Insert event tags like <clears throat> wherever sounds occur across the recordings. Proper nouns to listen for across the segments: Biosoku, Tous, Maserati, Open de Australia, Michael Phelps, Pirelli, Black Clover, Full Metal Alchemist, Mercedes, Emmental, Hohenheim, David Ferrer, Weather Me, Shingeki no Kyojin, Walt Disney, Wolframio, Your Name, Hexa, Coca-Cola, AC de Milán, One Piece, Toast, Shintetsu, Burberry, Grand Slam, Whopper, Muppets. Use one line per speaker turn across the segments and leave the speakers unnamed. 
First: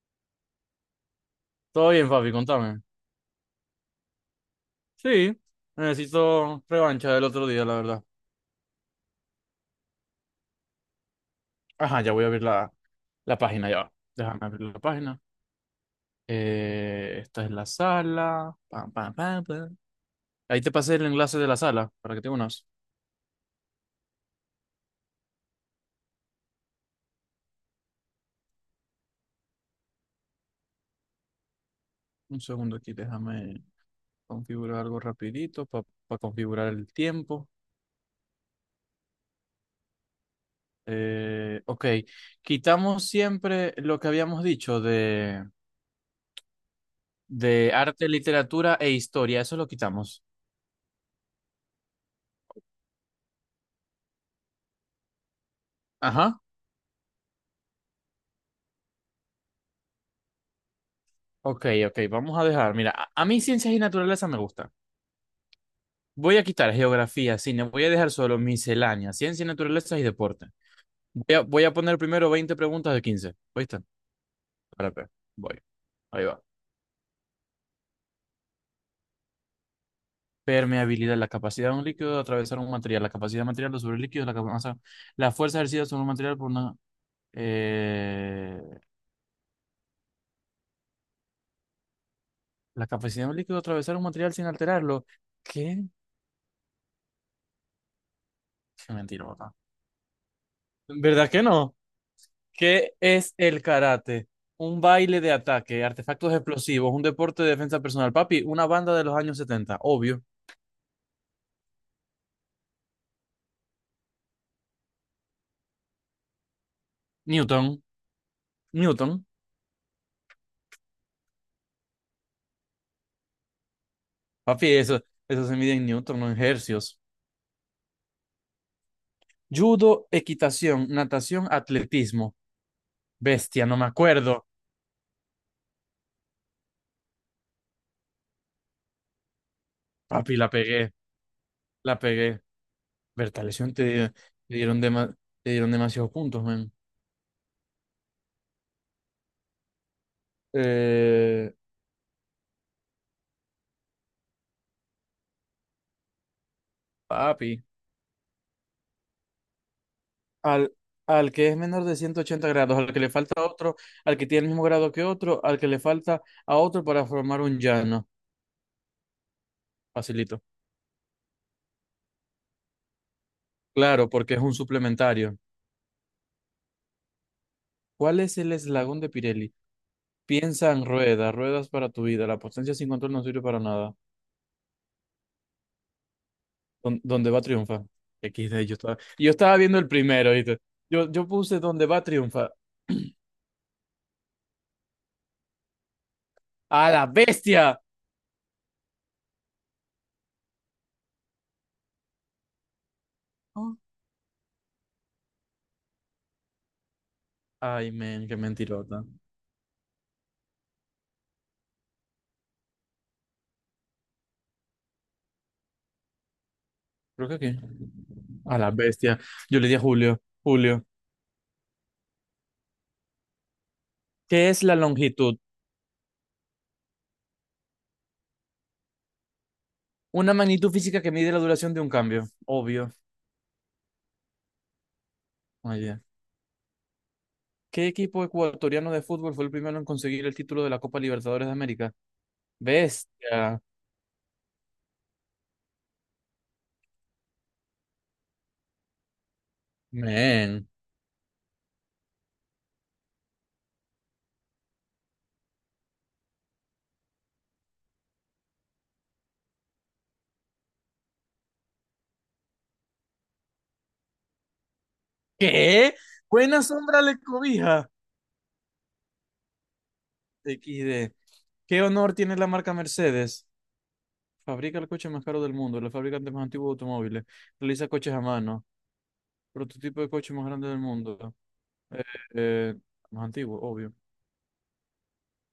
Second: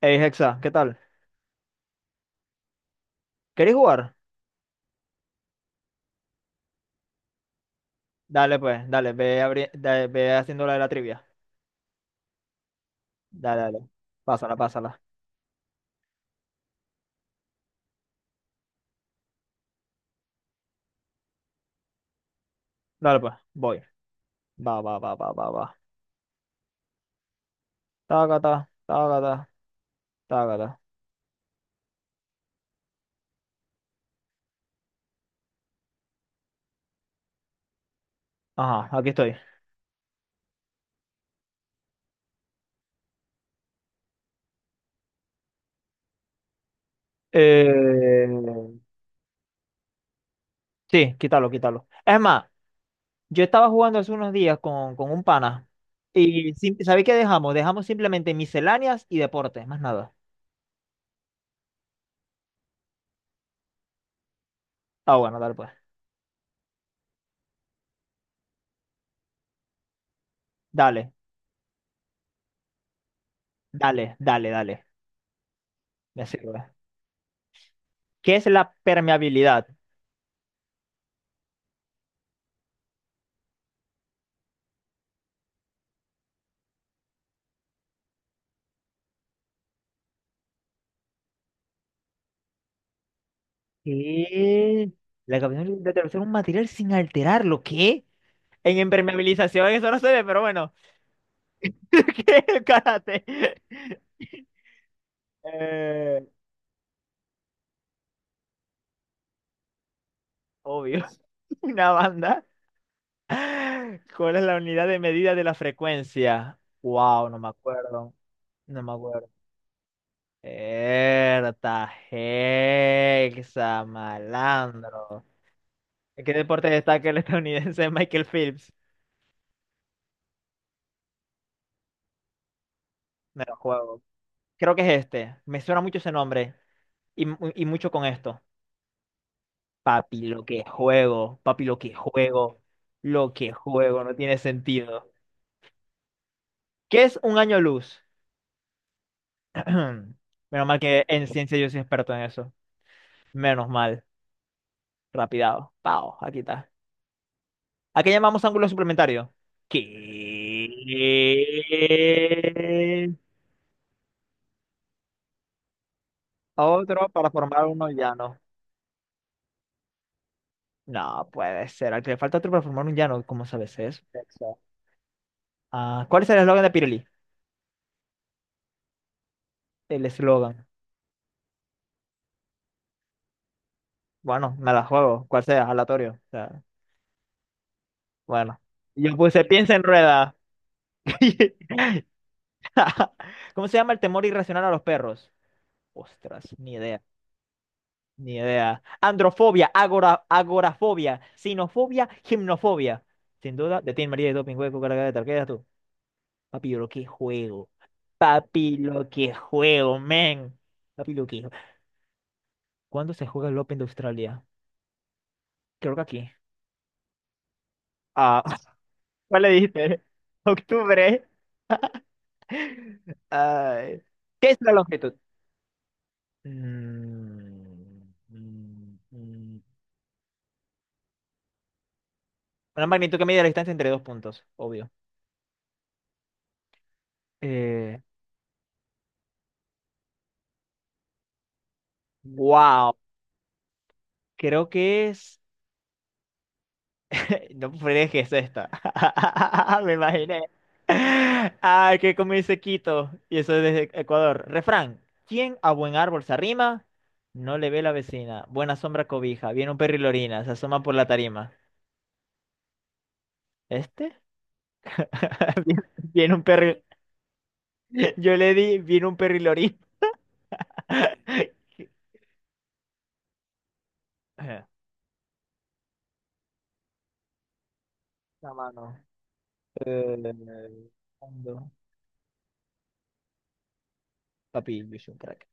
Hey, Hexa, ¿qué tal?
Todo bien, papi, contame.
¿Queréis jugar?
Sí, necesito revancha del otro día, la verdad.
Dale, pues, dale, ve, ve haciendo la de la trivia.
Ajá, ya voy a abrir la
Dale,
página, ya.
dale.
Va. Déjame
Pásala,
abrir la
pásala.
página. Esta es la sala. Pam, pam, pam, pam. Ahí te pasé el enlace de la sala para que te unas.
Dale, pues, voy. Va, va, va, va, va, va. Tácata, tácata, tácata.
Un segundo aquí, déjame configurar algo rapidito para configurar el tiempo.
Ajá, aquí estoy.
Ok, quitamos siempre lo que habíamos dicho de arte,
Eh...
literatura e historia. Eso lo quitamos.
Sí, quítalo, quítalo. Es más, yo estaba jugando hace unos días con un pana.
Ajá.
Y ¿sabéis qué dejamos? Dejamos simplemente misceláneas y deportes, más nada.
Ok, ok, vamos a dejar. Mira, a mí ciencias y naturaleza me gusta.
Ah, bueno, dale, pues.
Voy a quitar geografía, cine, voy a dejar solo miscelánea, ciencias y naturaleza y deporte.
Dale,
Voy a poner primero 20 preguntas de 15. ¿Viste?
dale, dale, dale.
Espérate, voy. Ahí
Me
va.
sirve. ¿Qué es la permeabilidad?
Permeabilidad, la capacidad de un líquido de atravesar un material, la capacidad material sobre el líquido, o sea, la fuerza ejercida sobre un material por una, eh, la capacidad de un líquido de atravesar un material sin
¿Qué?
alterarlo.
La capacidad
¿Qué?
de atravesar un material sin alterarlo. ¿Qué? En
Qué mentira, papá.
impermeabilización eso no se ve, pero bueno.
¿Verdad que no?
<laughs> ¿Qué? El
¿Qué
Karate.
es el karate? Un baile de ataque,
Eh,
artefactos explosivos, un deporte de defensa personal. Papi, una banda de los años 70, obvio.
obvio. <laughs> Una banda. ¿Cuál es la unidad de medida de la frecuencia? Wow, no me
Newton,
acuerdo. No me
Newton.
acuerdo. Erta, hexa,
Papi, eso,
malandro.
eso se mide en Newton,
¿En
no
qué
en
deporte
hercios.
destaca el estadounidense <laughs> Michael Phelps?
Judo, equitación, natación, atletismo.
Me lo
Bestia, no me
juego.
acuerdo.
Creo que es este. Me suena mucho ese nombre. Y, y mucho con esto. Papi,
Papi,
lo
la
que
pegué,
juego, papi,
la pegué.
lo
Berta,
que
lesión
juego,
te,
no tiene
te dieron,
sentido.
dema- te dieron demasiados puntos, man.
¿Qué es un año luz? <clears throat> Menos mal que en
Eh,
ciencia yo soy experto en eso. Menos mal. Rapidado. Pau, aquí está.
papi.
¿A qué llamamos ángulo suplementario? ¿Qué?
al, al que es menor de 180 grados, al que le falta otro, al que tiene el mismo grado que otro, al que le falta a otro para
Otro para
formar un
formar uno
llano.
llano.
Facilito.
No puede ser. Al que le falta otro para formar un llano, ¿cómo sabes eso?
Claro, porque es un
Exacto.
suplementario.
Ah, ¿cuál es el eslogan de Pirelli?
¿Cuál es el eslabón de Pirelli?
El eslogan.
Piensa en ruedas, ruedas para tu vida. La potencia sin control no sirve para nada.
Bueno, me la juego, cual sea, aleatorio. O sea,
¿Donde va triunfa?
bueno.
XD, yo estaba,
Yo
yo
puse
estaba
piensa
viendo
en
el primero,
rueda.
¿viste?
<laughs>
Yo puse donde va triunfa. <clears throat>
¿Cómo se llama el temor irracional a los perros? Ostras, ni
¡A
idea,
la bestia!
ni idea. Androfobia, agora, agorafobia, sinofobia, gimnofobia. Sin
Oh.
duda, de Tim María y Doping Hueco, carga de tal. ¿Qué eras tú? Papi, lo que juego.
Ay, men, qué
Papi,
mentirota.
lo que juego, men. Papi, lo que juego. ¿Cuándo se juega el Open de Australia? Creo que aquí.
Creo que aquí.
Ah,
A la
<laughs>
bestia.
¿cuál le
Yo le di a
dijiste?
Julio.
<laughs>
Julio.
Octubre. <laughs> Ay,
¿Qué
¿qué es
es
la
la
longitud?
longitud?
Mm, mm, mm.
Una magnitud física que mide la duración de un cambio.
Una
Obvio.
magnitud que mide la distancia entre dos puntos, obvio.
Muy. ¿Qué
Eh,
equipo ecuatoriano de fútbol fue el primero en conseguir el título de la Copa Libertadores de América?
wow,
Bestia.
creo que es... <laughs> No fregues, es esta. <laughs> Me imaginé.
Men.
Ah, que como dice Quito, y eso es desde Ecuador. Refrán, ¿quién a buen árbol se arrima? No le ve la vecina. Buena sombra cobija. Viene un perro y lo orina. Se asoma por la tarima. ¿Este?
¿Qué?
Viene un
Buena
perro y-
sombra le cobija.
<laughs> Yo le di, viene un perro y lo orina.
XD. ¿Qué
<laughs>
honor tiene la marca Mercedes?
Ajá,
Fabrica el coche más caro del mundo, el fabricante más antiguo de automóviles, realiza coches a
la
mano,
mano.
prototipo de
Eh,
coche más grande del mundo.
fondo.
Eh, eh, más antiguo, obvio.
Papi, yo soy un crack.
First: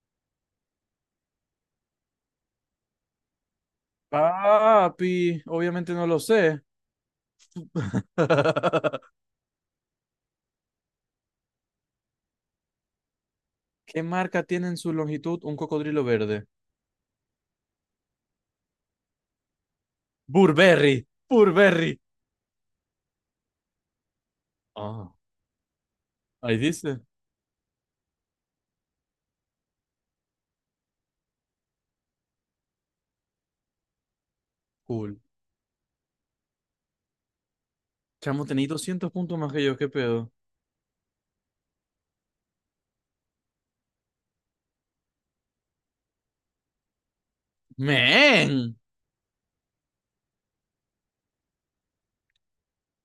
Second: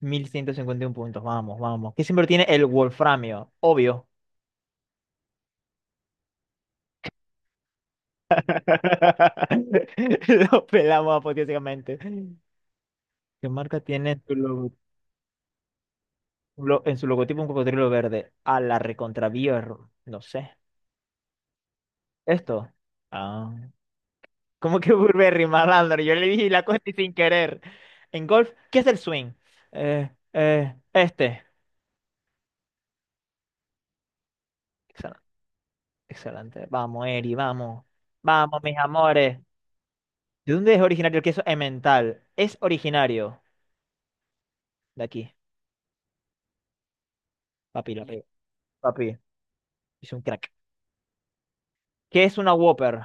Mil ciento cincuenta y uno puntos, vamos, vamos. Que siempre tiene el Wolframio, obvio.
Papi, obviamente no lo sé. <laughs>
<laughs> Lo pelamos apoteósicamente. ¿Qué marca
¿Qué
tiene en su,
marca tiene
logo-
en su longitud un cocodrilo verde?
lo- en su logotipo un cocodrilo verde? A la recontra no sé.
Burberry, Burberry.
¿Esto? Ah. ¿Cómo que
Ah,
Burberry, malandro? Yo le dije
ahí
la cosa y
dice.
sin querer. En golf, ¿qué es el swing? Este.
Cool.
Excelente. Vamos, Eri, vamos.
Chamo,
Vamos,
tenéis
mis
200 puntos
amores.
más que yo, ¿qué pedo?
¿De dónde es originario el queso Emmental? Es originario de aquí. Papi, la pego.
¡Men!
Papi, es un crack. ¿Qué es una Whopper?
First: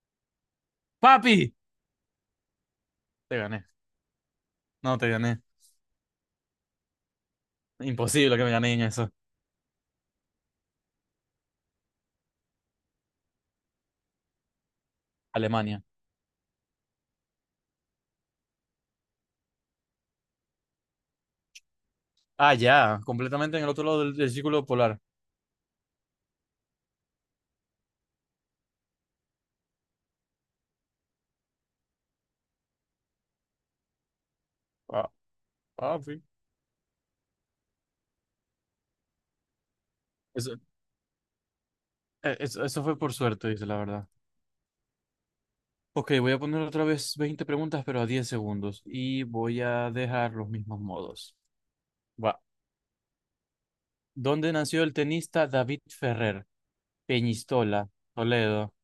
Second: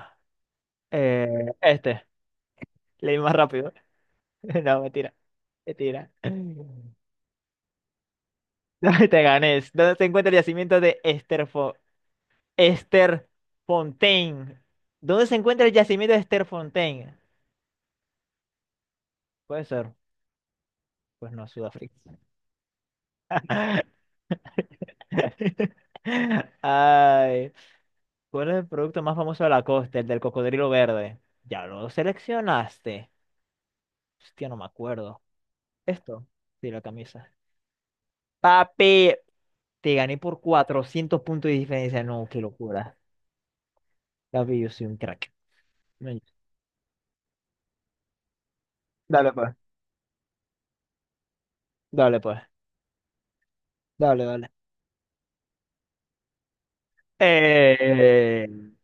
Eh,
¡Papi!
este. Leí más
Te gané.
rápido. <laughs> No,
No, te
mentira.
gané.
Mentira. <laughs>
Imposible que me gané en
¿Dónde
eso.
te ganes? Esther ¿Dónde se encuentra el
Alemania.
yacimiento de Esther? Puede ser. Pues no, Sudáfrica.
Ah, ya, completamente en el otro lado del círculo polar.
<laughs> Ay. ¿Cuál es el producto más famoso de la costa? El del cocodrilo verde. Ya lo seleccionaste. Hostia, no me
Ah,
acuerdo.
papi.
¿Esto? Sí, la camisa. Papi, te gané por
Eso,
400 puntos de diferencia. No,
eh,
qué
eso, eso
locura.
fue por suerte, dice la verdad.
Papi, yo soy un crack.
Ok,
Men-
voy a poner otra vez 20 preguntas, pero a 10 segundos. Y
Dale, pues.
voy a dejar los mismos modos.
Dale,
Va.
pues. Dale, dale.
¿Dónde nació el tenista David Ferrer? Peñistola,
Eh,
Toledo.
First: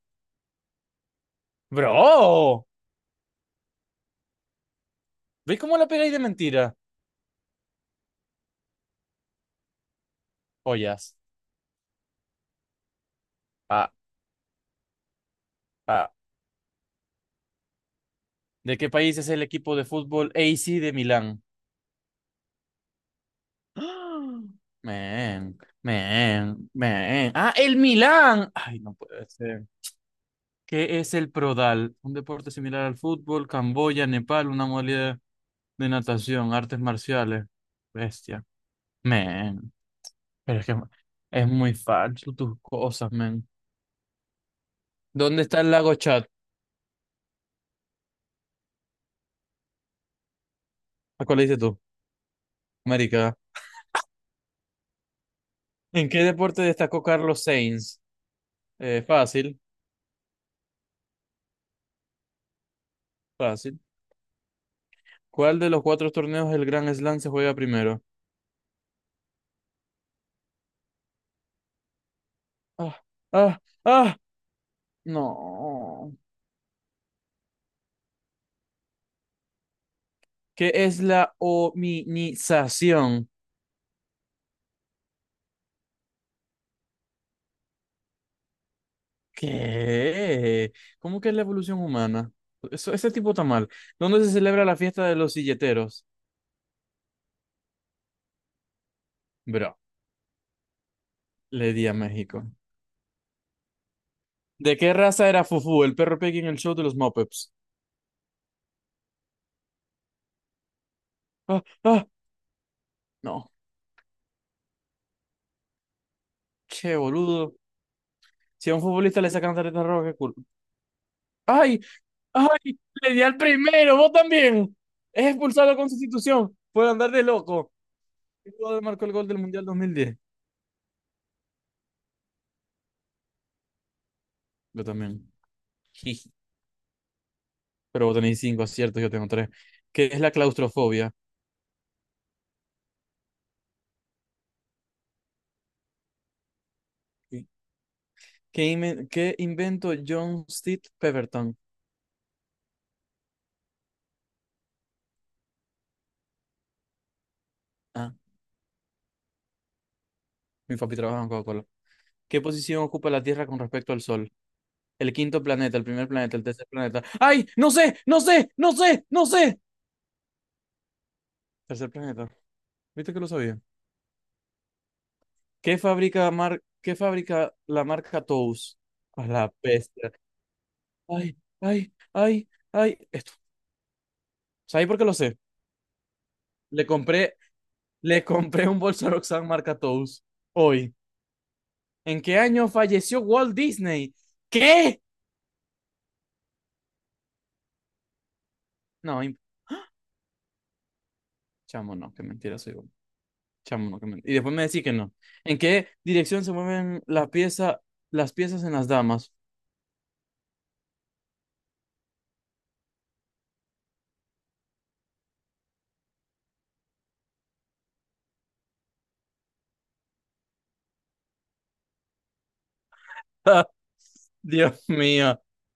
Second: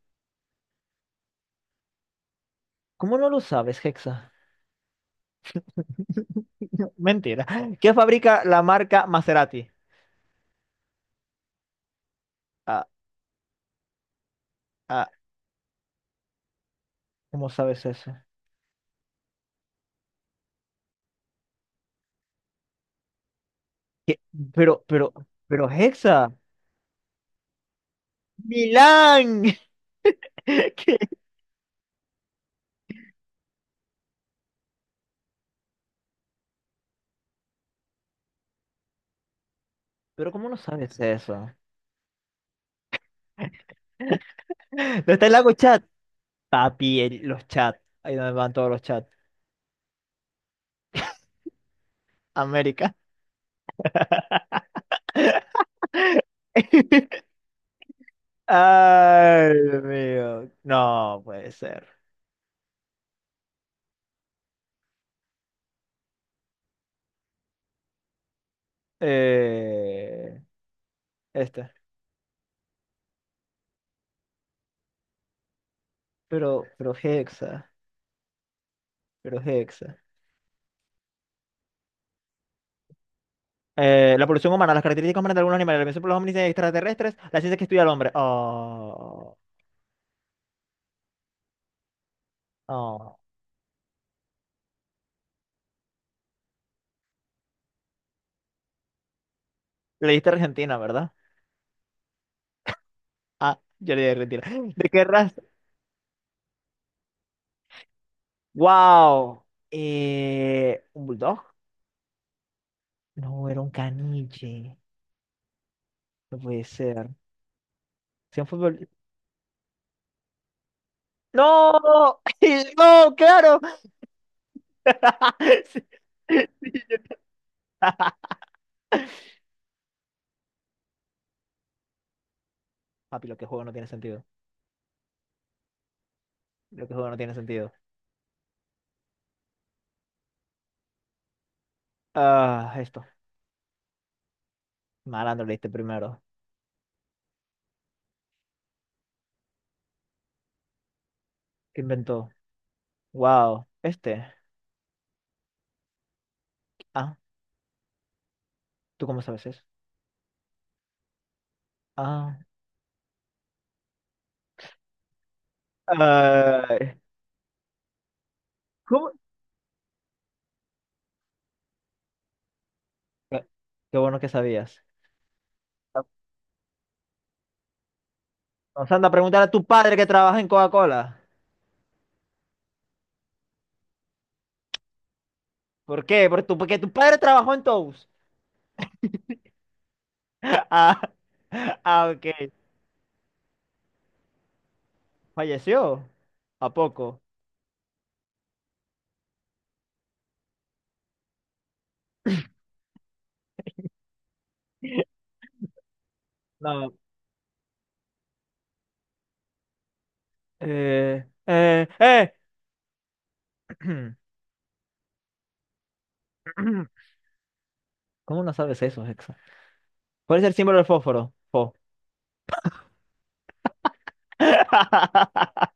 ¡Bro!
¿Cómo no lo sabes, Hexa?
¿Veis cómo la pegáis de mentira?
<laughs> Mentira. ¿Qué fabrica la marca Maserati?
Ollas.
Ah,
Ah,
ah,
ah.
¿cómo sabes eso?
¿De qué país es el equipo de fútbol AC de Milán?
¿Qué?
<gasps>
Pero, pero,
Men,
pero Hexa.
men, men. Ah, el Milán. Ay, no puede
Milán.
ser.
<laughs> ¿Qué?
¿Qué es el Prodal? Un deporte similar al fútbol, Camboya, Nepal, una modalidad de natación, artes marciales. Bestia. Men,
Pero ¿cómo no
pero es que
sabes
es
eso?
muy falso tus cosas, men.
¿Dónde está el
¿Dónde
lago
está el
chat?
lago Chad?
Los chats. Ahí donde van todos los chats.
¿A cuál le dices tú?
América.
América. ¿En qué deporte
<laughs>
destacó Carlos Sainz? Eh,
Ay,
fácil,
Dios mío. No puede ser.
fácil. ¿Cuál de los cuatro torneos del Grand Slam se juega primero?
Eh, esta.
Ah, ah, ah, no.
Pero Hexa. Pero Hexa.
¿Qué es la hominización?
La evolución humana, las características humanas de algunos animales, la evolución por los hombres extraterrestres, la ciencia que estudia al hombre. Oh,
¿Qué? ¿Cómo que es la evolución humana? Eso, ese
oh.
tipo está mal. ¿Dónde se celebra la fiesta de los silleteros? Bro,
Le diste a Argentina, ¿verdad?
le di a México.
Ah, yo le di a Argentina. <gasps> <laughs>
¿De
¿De
qué
qué
raza
raza?
era Fufu, el perro Piggy en el show de los Muppets?
¡Wow! ¿Un bulldog?
Ah, ah,
No,
no.
era un caniche. No puede
Che,
ser.
boludo.
¿Si un
Si a un
fútbol?
futbolista le sacan tarjeta roja, qué culpa. ¡Ay!
¡No! <laughs>
¡Ay! Le
¡No,
di al
claro!
primero, vos también. Es
<laughs>
expulsado
Sí.
con sustitución por andar de loco.
<laughs>
El jugador marcó el gol del Mundial 2010.
Papi, lo que juego no tiene sentido.
Yo también. Jiji.
Lo que juego no tiene sentido.
Pero vos tenéis cinco aciertos, yo tengo tres. ¿Qué es la claustrofobia?
Ah, esto. Malandro leíste primero.
¿Qué inventó John Steve Pemberton?
¿Qué inventó? Wow. Este. Ah,
Ah,
¿tú cómo sabes eso?
mi papi trabaja en Coca-Cola.
Ah.
¿Qué posición ocupa la Tierra con respecto al Sol? El quinto planeta, el primer planeta, el tercer
Ay,
planeta. ¡Ay! ¡No sé! ¡No sé! ¡No sé!
¿cómo?
¡No sé! Tercer planeta. ¿Viste que lo
Qué
sabía?
qué bueno que sabías.
¿Qué fabrica la marca Tous?
Vamos anda a
A
preguntar a
la
tu padre que
bestia.
trabaja en Coca-Cola.
¡Ay! ¡Ay! ¡Ay! ¡Ay! Esto. ¿Sabéis por qué lo sé?
¿Por qué? Porque
Le
tu padre
compré,
trabajó en Toast.
le compré un bolso a Roxanne marca Tous
<laughs>
hoy.
Ah, ah,
¿En
ok.
qué año falleció Walt Disney? ¿Qué?
¿Falleció? ¿A poco?
No, chamo, no, qué mentira soy. Chamo, no. Y después me decís que no.
<laughs>
¿En qué dirección se
No.
mueven la pieza, las piezas en las damas?
Eh, eh, eh. <clears throat> ¿Cómo no sabes eso, Hexa? ¿Cuál es el símbolo del fósforo? Fo.
<laughs> Dios mío.
<laughs>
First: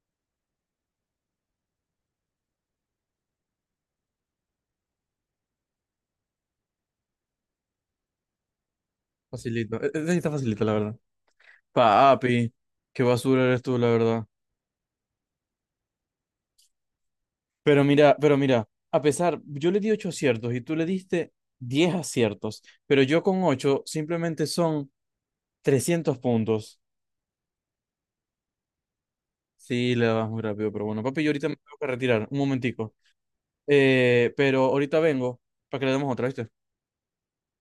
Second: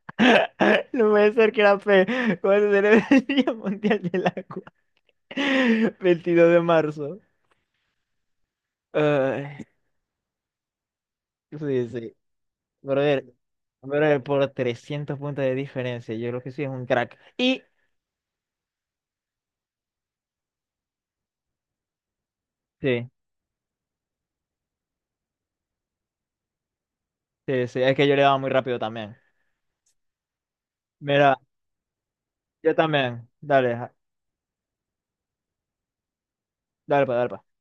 No puede ser que era fe. ¿Cuál será el Día Mundial del Agua? <laughs> 22 de marzo. Ay,
Facilito. Está facilito, la verdad.
sí, sí.
Papi, qué
Brother,
basura eres tú, la
brother,
verdad.
por 300 puntos de diferencia. Yo creo que sí es un crack. Y
Pero mira, a pesar, yo le di ocho aciertos y tú le diste 10 aciertos, pero
sí,
yo con ocho simplemente son 300 puntos.
sí, es que yo le daba muy rápido también.
Sí, le vas muy rápido, pero bueno, papi, yo
Mira,
ahorita me tengo que retirar, un
yo
momentico.
también. Dale, ja-
Pero ahorita vengo para que le demos otra, ¿viste?
dale, pa, dale. Pa.